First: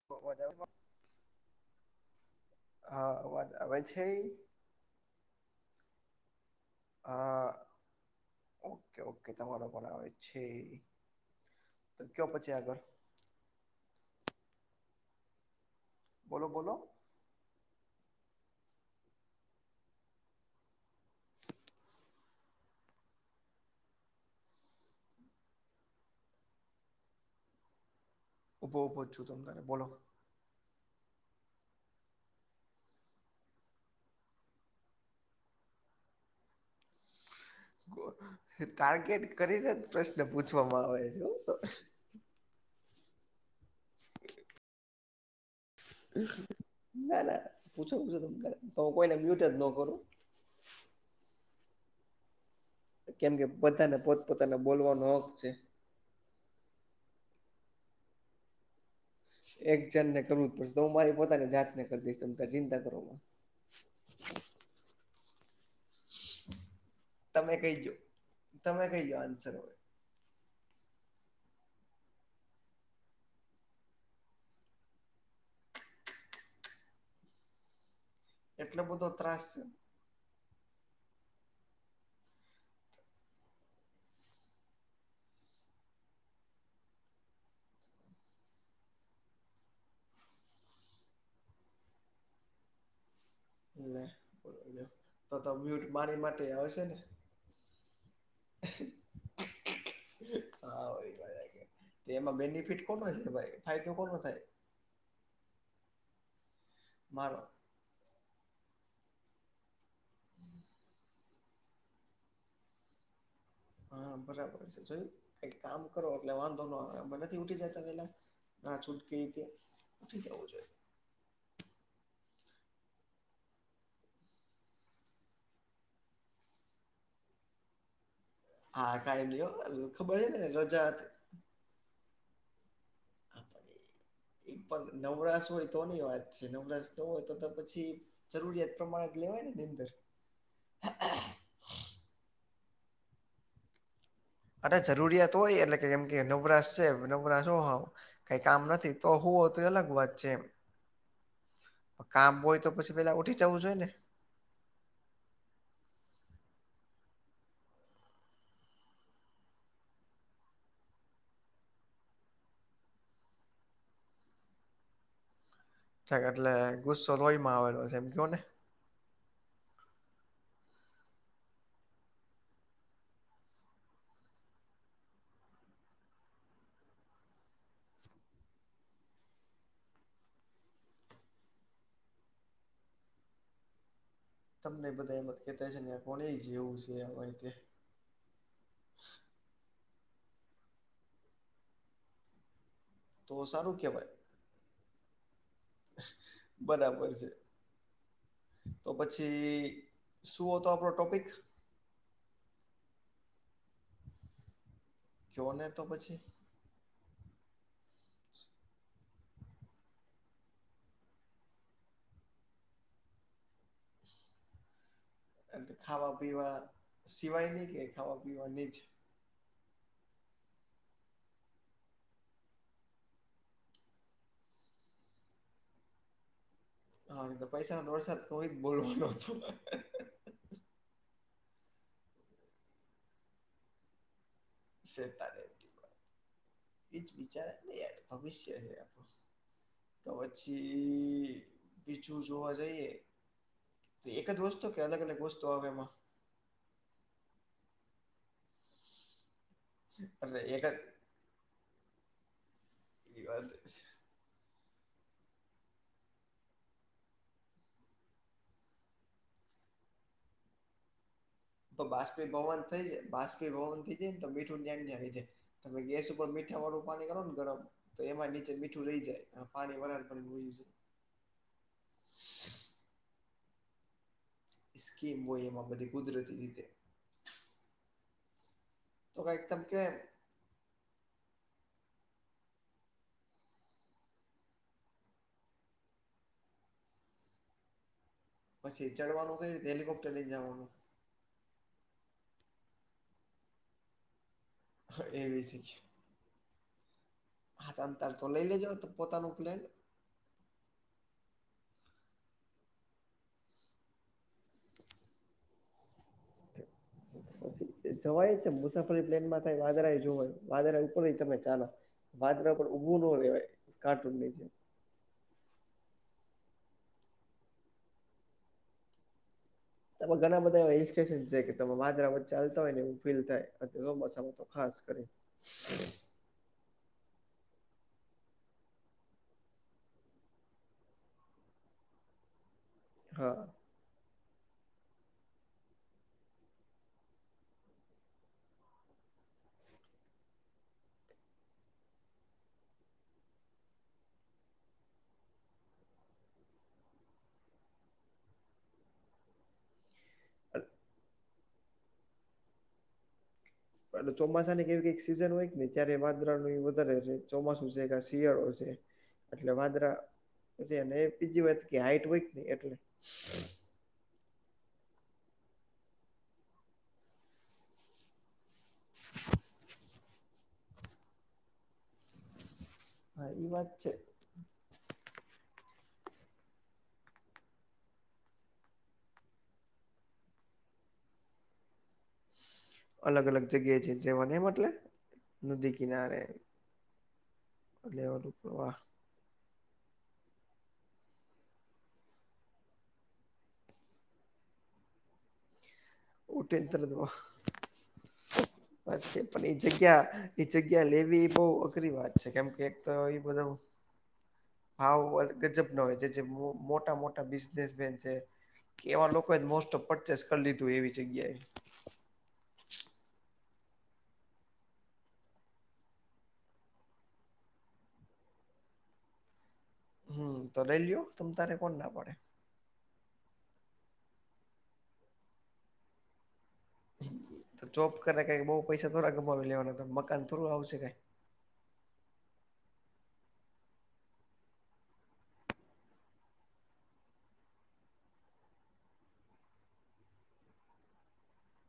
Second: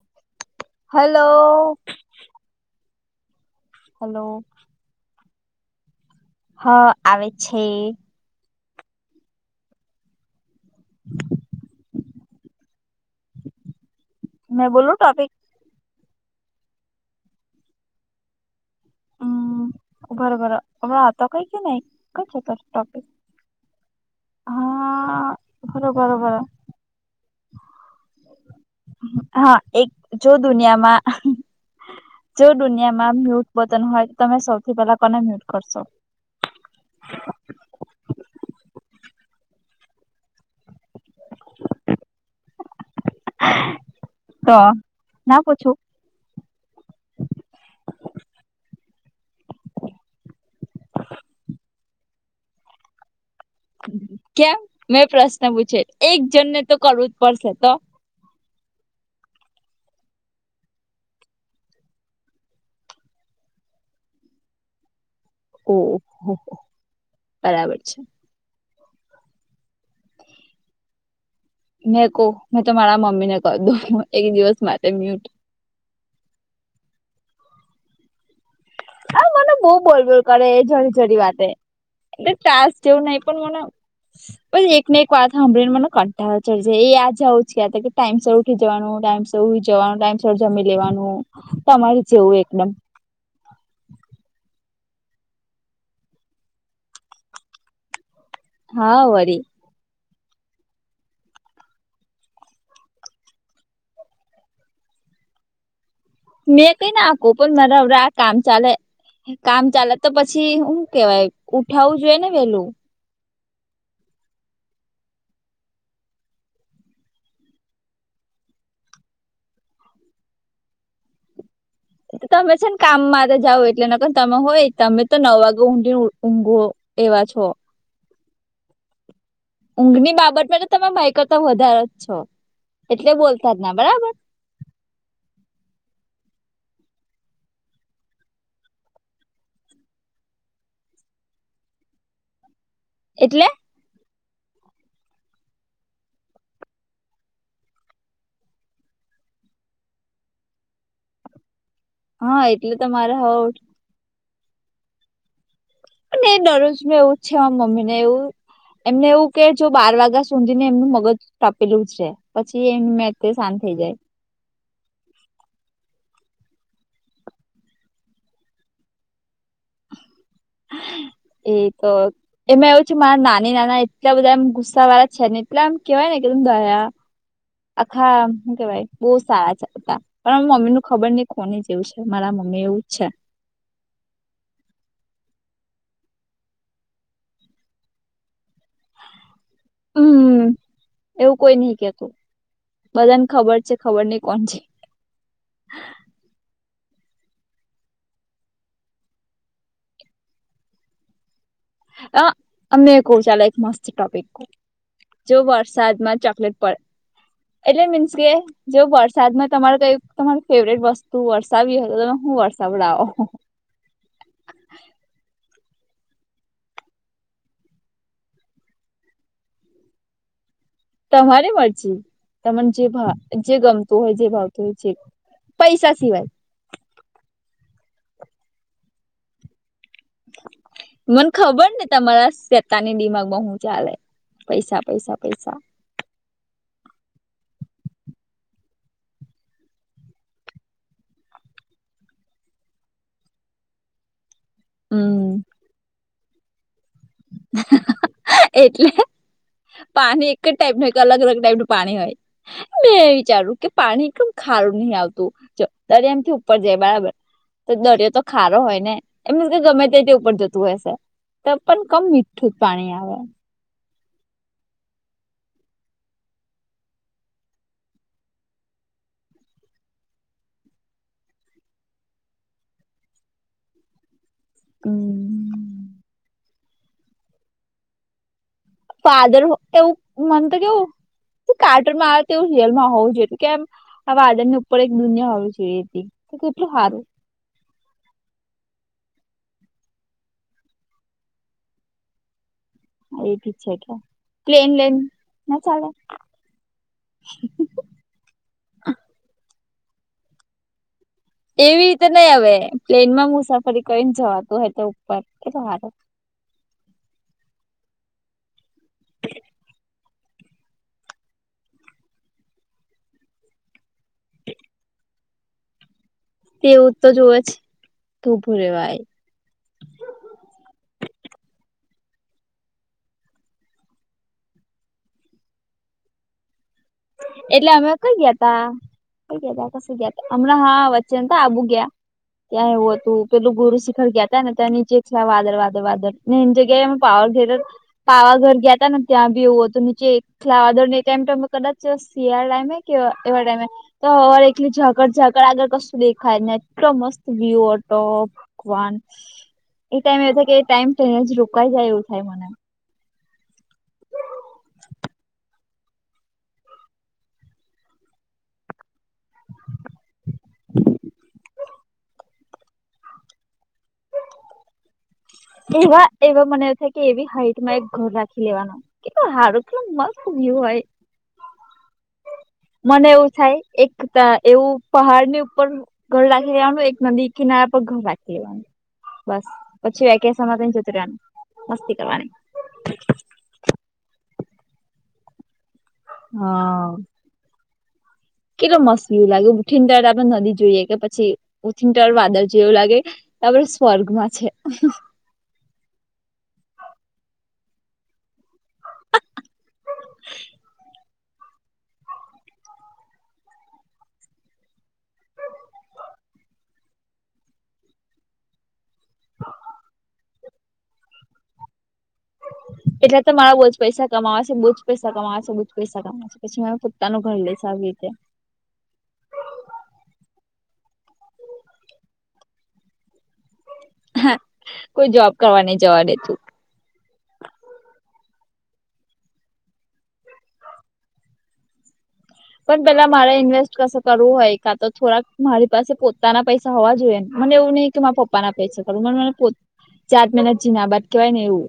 [inaudible] Hello. હા, અવાજ આવે છે? હલો હા. આવે હા, છે ઓકે ઓકે તમારો પણ આવે છે. તો કયો પછી આગળ મેં બોલું ટોપિક? બોલો બોલો હમ્મ ઊભારો હમણાં હતો કઈ કે નઈ, ક્યાં જતો રહીયો ટોપિક હા, ઊભારો ઊભારો ઊભો ઊભો જ છું તમ હા તારે બોલો એક જો દુનિયામાં જો દુનિયામાં મ્યુ મ્યુટ બટન હોય તો તમે સૌથી પેલા કોને મ્યુટ કરશો? ટાર્ગેટ કરીને જ પ્રશ્ન પૂછવામાં આવે છે. તો ના પૂછું? ના ના પૂછો પૂછો ત તો હું કોઈને મ્યુટ જ ન કરું. કેમ કે બધાને પોતપોતાને કેમ મેં બોલવાનો હક છે. પ્રશ્ન પૂછે એક જણ ને તો કરવું જ પડશે તો. એક જણને કરવું જ પડશે તો હું મારી પોતાની જાતને કરી દઈશ તમે ચિંતા કરોમાં ઓ હો તમે કઈ જો તમે કઈ જો આન્સર હવે? મેં કવ, મેં તો મારા મમ્મી ને કરી દઉ, એક દિવસ માટે મ્યુટ. એટલો બધો અરે ત્રાસ મને છે બો બોલબોલ કરે એ જરી જરી વાતે એટલે ટાસ્ક જેવું નઈ પણ મને પછી એક ને એક વાત સાંભળીને મને કંટાળ ચડી જાય એ આ જાઉ ટાઈમ [unintelligible] જવાનું ટાઈમ ઉઈ જવાનું ટાઈમ સર જમી લેવાનું તમારે જેવું એકદમ. લ બ તો તો મ્યુટ મારી માટે આવે છે ને. હા વરી. હા વા એમાં બેનિફિટ કોનો છે ભાઈ ફાયદો કોનો થાય. મેં કઈ ના આખું મારો પણ મારા કામ ચાલે કામ ચાલે તો પછી હું કેવાય ઉઠાવું જોઈએ ને વેલું. હા બરાબર છે જોયું કઈક કામ કરો એટલે વાંધો ન આવે નથી ઉઠી જતા પેલા. ના છૂટકેીતે ઉઠી જવું જોઈએ. તમે છે ને કામ માટે જઓ એટલે નખને તમે હોય તમે તો નવ વાગે ઊંડી ઊંઘ. એવા છો. હા કાય લ્યો. ઊંઘ ની બાબતમાં તો તમે ભય કરતા વધારે જ છો એટલે બોલતા જ ના બરાબર. એક પણ નવરાશ હોય તોની વાત છે નવરાશ ન હોય તો પછી જરૂરિયાત પ્રમાણે જ લેવાય નેની [unintelligible] અંદર [inaudible] એટલે! અરે જરૂરિયાત હોય એટલે કેમ કે નવરાશ છે નવરાશ હો કઈ કામ નથી તો હોું હો તો એ અલગ વાત છે એ. હા એટલે તો પછી મારે પેલા ઉઠી હવ જવું જોઈએ ને દરરોજ મે એવું જ છે મમ્મી ને એવું એમને એવું કે જો બાર વાગ્યા સુોધી ને એમનું મગજ ટપેલું છે. પછી એમ મે તે શાંત થઈ જાય. એટલે ગુસ્સો લોોહીમાં આવેલો છે એમ કવો ને. એ તો એમાં એવું છે મારા નાની નાના એટલા બધા એમ ગુસ્સા વાળા છે ને એટલે એમ કેહેવાય ને કેમ દયા. આખા શું કેવાય બહુ સારા છેતા. પણ મમ્મી ન ખબર નહિ કોની જેવું છે મારા મમ્મી એવું જ છે. તમને બધા એમાંત કેહેતા છે ને આ કોને જેવું છે આ રતે હમ્મ એવું કોઈ નહ કેતું બધાને તો ખબર છે સારું ખબર કહેવાય નહ કોણ છે. બરાબર છે. તો પછી શું હતો આપણો ટોપિક. અમે ક ચલે એક મસ્ત ટોપિક જો કયો ને તો પછી વરસાદમાં ચોકલેટ એટલે મીન્સ કે જો વરસાદમાં તમારે કઈ તમારી ફેવરેટ વસ્તુ વરસાવી હો તો તમે હું વરસાવડાવો. એ ખાવા પીવા સિવાય નની કે ખાવા પીવાની જ. તમારી મરજી તને જે ભ જે ગમતું હોય જે ભાવતું હોય જે પૈસા સિવાય. હા તો પૈસા વરસા કોઈ જ બોલવાનો. મને ખબર ને તમારા સેતાની દિમાગમાં હું ચાલે પૈસા પૈસા સતા પૈસા એજ વિચાર નહી યાર ભવિષ્ય છે આપણું. તો પછી બીછું જોવા જઈએ એક જ વસ્તુ કે અલગ અલગ વસ્તુ હમ આવે એમાં. એટલે પાણી એક જ ટાઈપનું હોય અલગ અલગ ટાઈપ નું પાણી હોય મેં જ વિચારું કે પાણી એક ખારું નહ આવતું તરે એમથી ઉપર જાય બરાબર. તો દરિયો તો ખારો હોય ને એમીસ કે ગમે તે તે ઉપર જતું હશે. પણ તો કમ બાષ્પી મીઠું જ ભવન થઈ પાણી જાય આવે બાષ્પી ભવન થઈ જાય ને તો મીઠું ન્યા [unintelligible] જી જાય. તમે ગેસ ઉપર મીઠા વાળું પાણી કરો ને ગરમ? તો એમાં નીચે મીઠું રહી જાય, ને પાણી વરાળ બનીન વયું જાય. [inaudible] [unintelligible] સ્કીમ હોય હમ. એમાં બધી કુદરતી રીત તો ફાધર કઈક તમે કે એવું મને તો કેવું કાર્ટૂન માં આવે તેવું રિયલ માં હોવું જોઈએ તું કેમ આ વાદળની ઉપર એક દુનિયા હોવી જોઈએ તી, તો કેટલું સારું? પછી ચડવાનું કઈ રીતે હેલિકોપ્ટર લઈને જવાનું? એ બી છે કે પ્લેન લઈન એવી ના છે ચાલે? હા તમતાર તું લઈ લેજો હો પોતાનું પ્લેન એવી રીતે નહી હવે, પ્લેન માં મુસાફરી કરીને જવાતું હો તો ઉપર, કેટલું હારું. હમ પછી જવાય જ છેન મુસાફરી પ્લેન માં થાય, વાદરાએ જોવાય, વાદરા ઉપર હોય તમે ચાલો. વાડરા ઉપર ઉભું ન રેહવાય, કાર્ટૂન ની જેમ. તેવું તો જોવે છે, તું ઊભું રેવાય. તમે ઘણા બધા એવા હિલ સ્ટેશસ છે કે તમે વાદરા વચ્ચે હલતા હોય ને એવુ ફીલ થાય. અત્યારે ચોમાસામાં તો ખાસ કરીન. [unintelligible] [inaudible] એટલે અમે કઈ ગ્યા તા? કઈ ગ્યા તા કસે ગ્યા તા. હમણાં હા વચ્ચે નતા આબુ ગ્યા? ત્યાં એવુ હ તું હા પેલું ગુરુ શિખર ગ્યા તા ને, તા નીચે જ છે આ વાદળ વાદર વાદર, ને એની જગ્યાએ એમેં પાવઘર પાવાઘર ગ્યા તા ને, ત્યાં બી એવું તો નીચે એકલા વાદર ને ટાઈમ તમે કદા ચ સિયાડા ટાઈમે કે એવા એવા ટાઈમે. તો હવા એકલી ઝાકર ઝાકળ આગળ કશું દેખાય નઈ, એટલો મસ્ત વ્યુ હતો ભગવાન, એ ટાઈમ એવુ થાય કે એ ટાઈમ ટઇ અજ રોકાઈ જાય એવું થાય મને. [unintelligible] ચોમાસાને એવી કઈક સીઝન હોયન ને ત્યારે વાદરા નું એ વધારે રે, ચોમાસું છે કા શિયાળો છે. એટલે વાદરા પછી નઈ આ બીજી વાત કે હાઈટ વેટ નઈ એટલે. એવા એવા મને એ થાઈ કે એવી હાઈટમાં એક ઘર રાખી લેવાનો, કેટલો હારું, કેટલો મસ્ત વ્યુ હોય. મને એવું હા એ થાય વાત છે એક ત એવું પહાડ ની ઉપર ઘર રાખી લેવાનું, એક નદી કિનારા પર ઘર રાખી લેવાનું. બસ પછી વેકેશનમાં તઈ જતું રે, મસ્તી કરવાની. અલગ અલગ જગ્યાએ છે જેવાને એ મટલે? નદી કિનારે હા અગલે વારુ કેટલો મસ્ત વ્યુ લાગે. ઉઠીન તળ આપડે નદી જોઈએ કે પછી, ઉઠીન તળ વાદળ જોયું એવું લાગે તે આપણે સ્વર્ગમાં છે. ઉઠીન તરત વા વાત છે પણ એ જગ્યા, એ જગ્યા લેવી એ બઉ અઘરી વાત છે કેમ કે એક તો એ બધામાં ભાવ ગજબ ના હોય જે જે મોટા મોટા બિઝનેસમેન છે કે એવા લોકોએ જ મોસ્ટ ઓફ પરચેસ કરી લીધું એવી જગ્યાએ. એટલે તો મારા બહુ જ પૈસા કમાવાશે, બોજ પૈસા કમાશે બુ જ પૈસા કમા પછી મે પોતાનું ઘર લઈેશ આવી રીતે. હમ્મ તો લઈ લ્યો, તમતારે કોણ ના પડે? હ કોઈ જોબ કરવા ન જવા દે તું તો ચોપ કરે ક બઉુ પૈસા થોડા ગમાવી લેવાના તો મકાન થોડું આવશે કઈ. પણ પેલા મારે ઇન્વેસ્ટ ક કરવું હોય કાં તો થોડાક મારી પાસે પોતાના પૈસા હોવા જોઈએ ને મને એવું નહી. કે મારા પપ્પા ના પૈસા કરું મને મને ચારત મહિના જીના બાદ કહેવાય ને એવું.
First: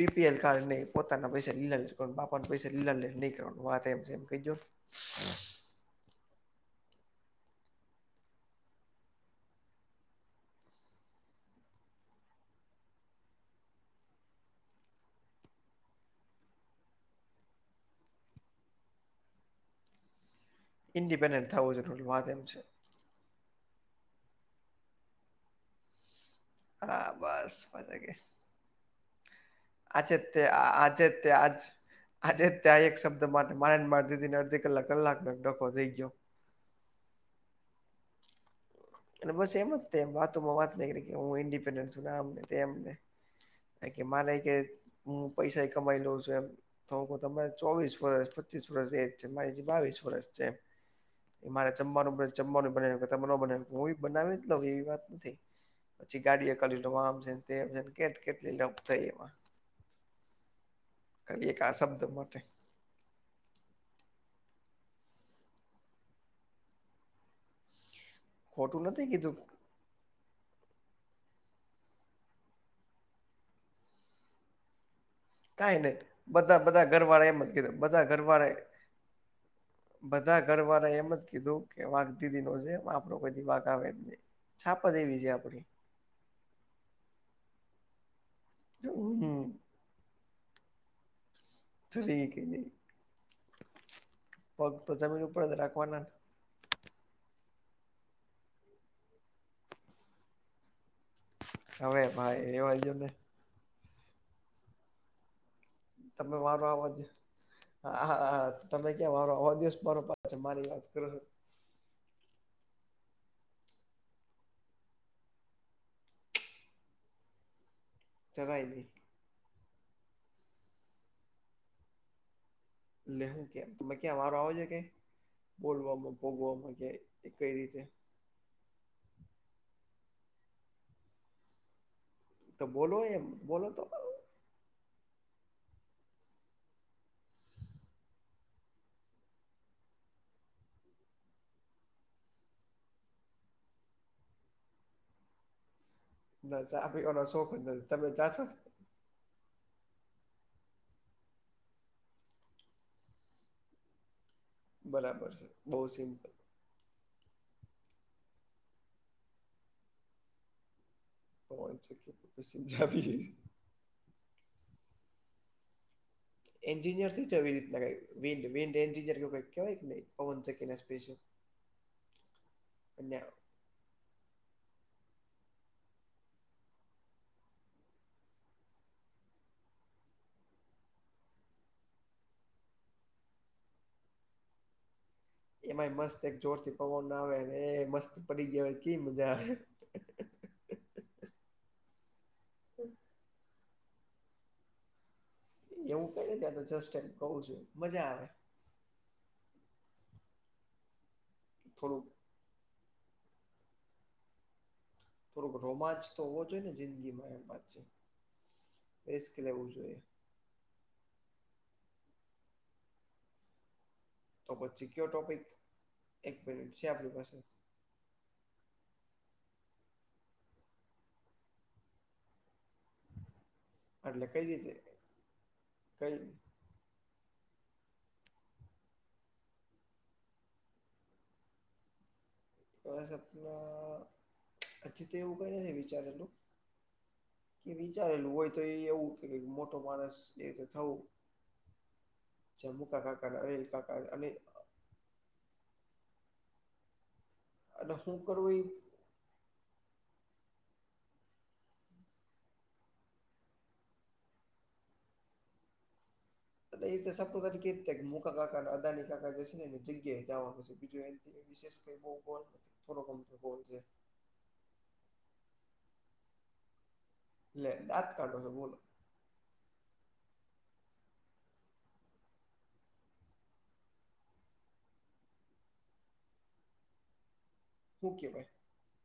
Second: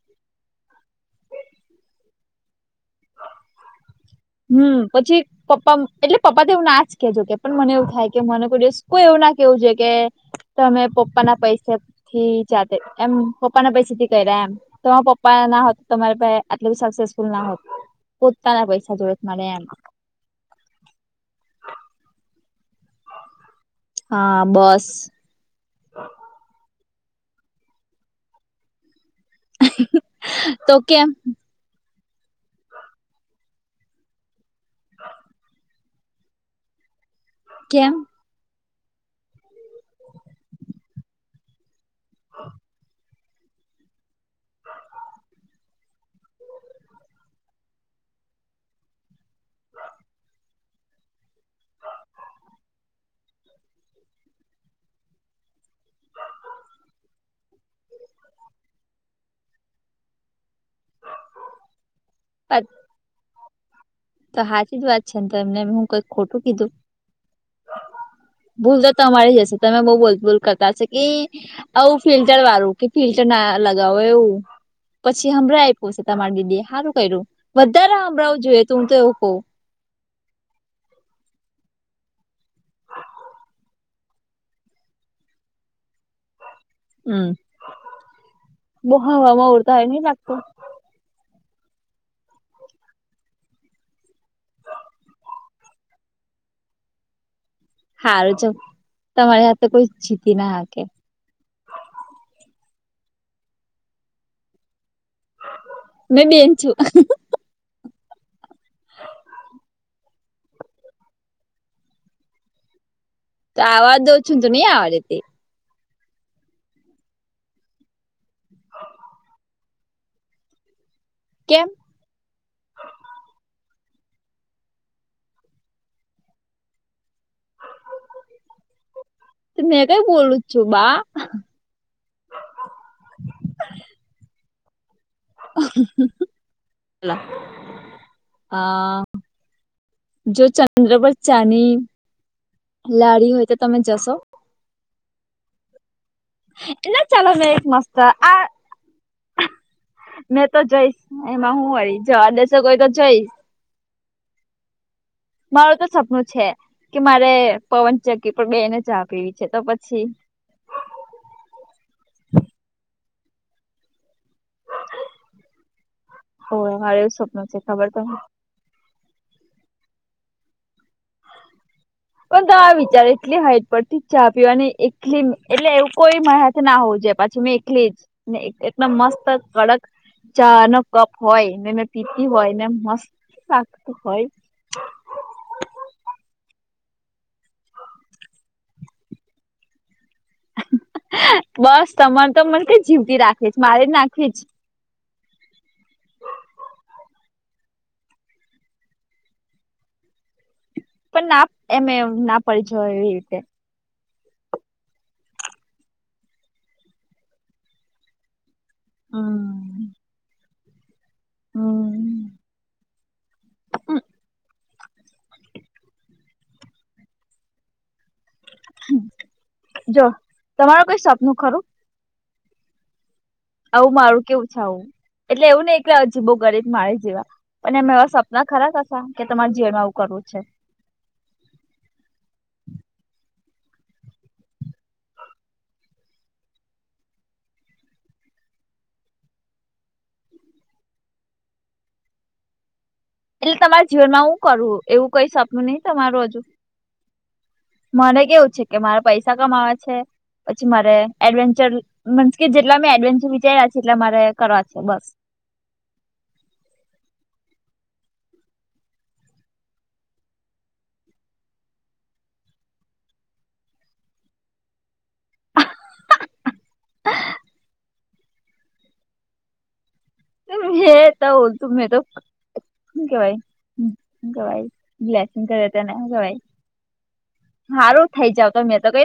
પીપીએલ કાર્ડ નહી પોતાના પૈસા લીલા બાપાને પૈસા લીલા નહી કરવાનું વાત એમ. કહી દો હમ્મ, પછી પપ્પા એટલે પપ્પા તો એવું ના જ કે જોકે પણ મને એવું થાય કે મને કોઈ દિવસ કોઈ એવું ના કેવું જોયે કે તમે પપ્પાના પૈસા થી જાતે એમ પપ્પાના પૈસા થી કર્યા એમ. તમારા પપ્પા ના હોત તો તમારે આટલે સક્સેસફુલ ના હોત. પોતાના પૈસા જોયે મળે એમ. ઇન્ડિપેન્ડન્ટ થવું જરૂરી, વાત એમ છે. હા બસ. હા હા બસ મજ કે આજે તે તો આજે કેમ તે આજ આજે જ ત્યાં એક શબ્દ માટે મારેને મારી દીદી ને અડધી કલાક કલાક ડખકોો થઈ ગયો. કેમ? એ બસેેમતમ બાતમાં વાત નગરીક હું ન્ડી મને તેમને કે માને કે હું પૈસા કમાઈ લઉં છું એમ તો હ તરે ચોવીસ વરસ પચીસ વર્ષ એજ છે મારી જે બાવીસ વર્ષ છે. એ મારે જમવાનું જમવાનું બને બને હું બ બનાવી જ લઉ એવી વાત નથી. પછી ગાડીએ કરી લો આમ છેને તેમ છેને કે કેટલી લફ થઈ એમાં. કરીએ એક આ શબ્દ માટે પચ તો હાચ જ વાત છે ને તો એમને હું કઈક ખોટું કીધું. ભૂલ ખોટું તો નથી કીધું તમારી જ હશે તમે બઉુલ ભૂલ કરતા છે કે આવું ફિલ્ટર વાળું કે ફિલ્ટર ના લગાવો એવું. પછી હમળં કાઈ નહી ફશે તમારી બધા દીદી બધા સારું કર્યું ઘરવાળા એમ જ કીધું વધારે બધા હમળં ઘરવાળા જોઈએું હું તો એવું કઉ. બધા ઘર વાળા એમ જ કીધું કે વાઘ દીદી નો છે આપણો કોઈ દી વાઘ આવે જ નહી છાપા દેવી છે આપડી હમ બહા હમ હવામાં ઉડતા હ નહ લાગત. જ કે નહી પગ તો જમીન ઉપર જ રાખવાના. હારુંજ તમારી હાથે કોઈ જીતી ના હાકે હવે ભાઈ એ વાજઓને મેં તમે બેન વારો છું આવાજ. હા હાા તમે ક્યાં મારો આવા દિવસ મારો પા મારી વાત કરો છો. તો આવાજ દ ઓ છું તો નહી આવાજે તે ચલાાયલી કેમ? લેહું કે તમે ક્યા મારો આવજ કે બોલવામાં ભોગવામાં કે એ કઈ રીતે મેં કઈ બોલું છું બા તો બોલો એમ બોલો તો એલા હા જો ચંદ્ર પરળ ચાની લાડી હોય તો તમે જશો. ના ચા એ પીવાનો ચાલોને શોખ એક જ નથી તમે મસ્તા જાશો આ મેં તો જઈશ એમાં હું હ જો આ દેશો કોઈ તો જઈશ. બરાબર છે. મારું તો બહુ સપનું સિમ્પલ છે કે મારે પવનચગી પણ બેને ચા પીવી છે તો પછી. કોન છે કે પસજ આપી લઈશ હોવે મારે એન્જિનિયર એવું થી જ સપનું એવી છે રીતના ખબર તમને ક વિન્ડ વિડ એન્િયરઈ કહેવાય ન પવન ચ કે સ્પેશિલ. પણ તો આ વિચાર એટલી હાઈટ પરથી. ચા પી અને એકલી એટલે એવું કોઈ મત ના હોવું જો પછી મેં એકલી જ ને એટલા મસ્ત કડક ચા નો કપ હોય ને પીતી હોય ને મસ્ત શકત હોય. એમાં મસ્ત એક જોર થી પવન ના આવેને એ મસ્ત પડી ગયો હોય કે મજા આવે. બસ તમારે તો મને કે જીવતી રાખે છે મારે જ નાખવીજ. એવું કઈ ને ત્યાં તો જસ્ટ એમ કું છું મજા આવે. પણ ના એમે થોડુંક ના પડીજ એવી રીતે. થોડોક રોમાંચ તો હોવો જોઈએ ને જિંદગીમાં એમ વાત છે રસ લેવું હમ જોઈએ. હમ તો પછી કયો ટોપિક એક મિનિટ છે આપણી પાસે જો તમાર કઈ સપનું ખરું? આવું મારું એટલે કઈ કેવું છે રીતે આવું એટલે એવું ને એકલે કઈ અજીબો કરે મારે જેવા અને એમે એવા સપના ખરા ક હતા કે તમારા જીવનમાં આવું કરવું છે. તોસપણા હજી તે એવું કઈને વિચારેલું કે વિચારેલું હોય તો એ એવું કે મોટો માણસ જે રી તે થવું. જમુ ક એટલે તમારા જીવનમાં હું કરવું એવું કઈ સપનું નહિ તમારું હજુ. અને હું મને કરવું કેવું એ છે કે મારે પૈસા કમા છે. પછી મારે એડવેન્ચર મસ કે જેટલા મેં એડવેન્ચર વિચાર્યા છે એટલા મારે કરવા છે બસ. એ સપતા કે કે મુકા કાકા અદાની કાકા જે છે ને એને જગ્યા એ જવાનું છે બીજું એ વિશેષ ક બહુ થોડોકમ થલ છે. લે દાંત કાઢો છો બોલો હ ત બોલતું મે તો કેવાય કેવાય બ્લેસિંગ કરે તને કેવાાઈ સારું હું કે થઈ ભાઈ જાવ તો મેં તો કઈને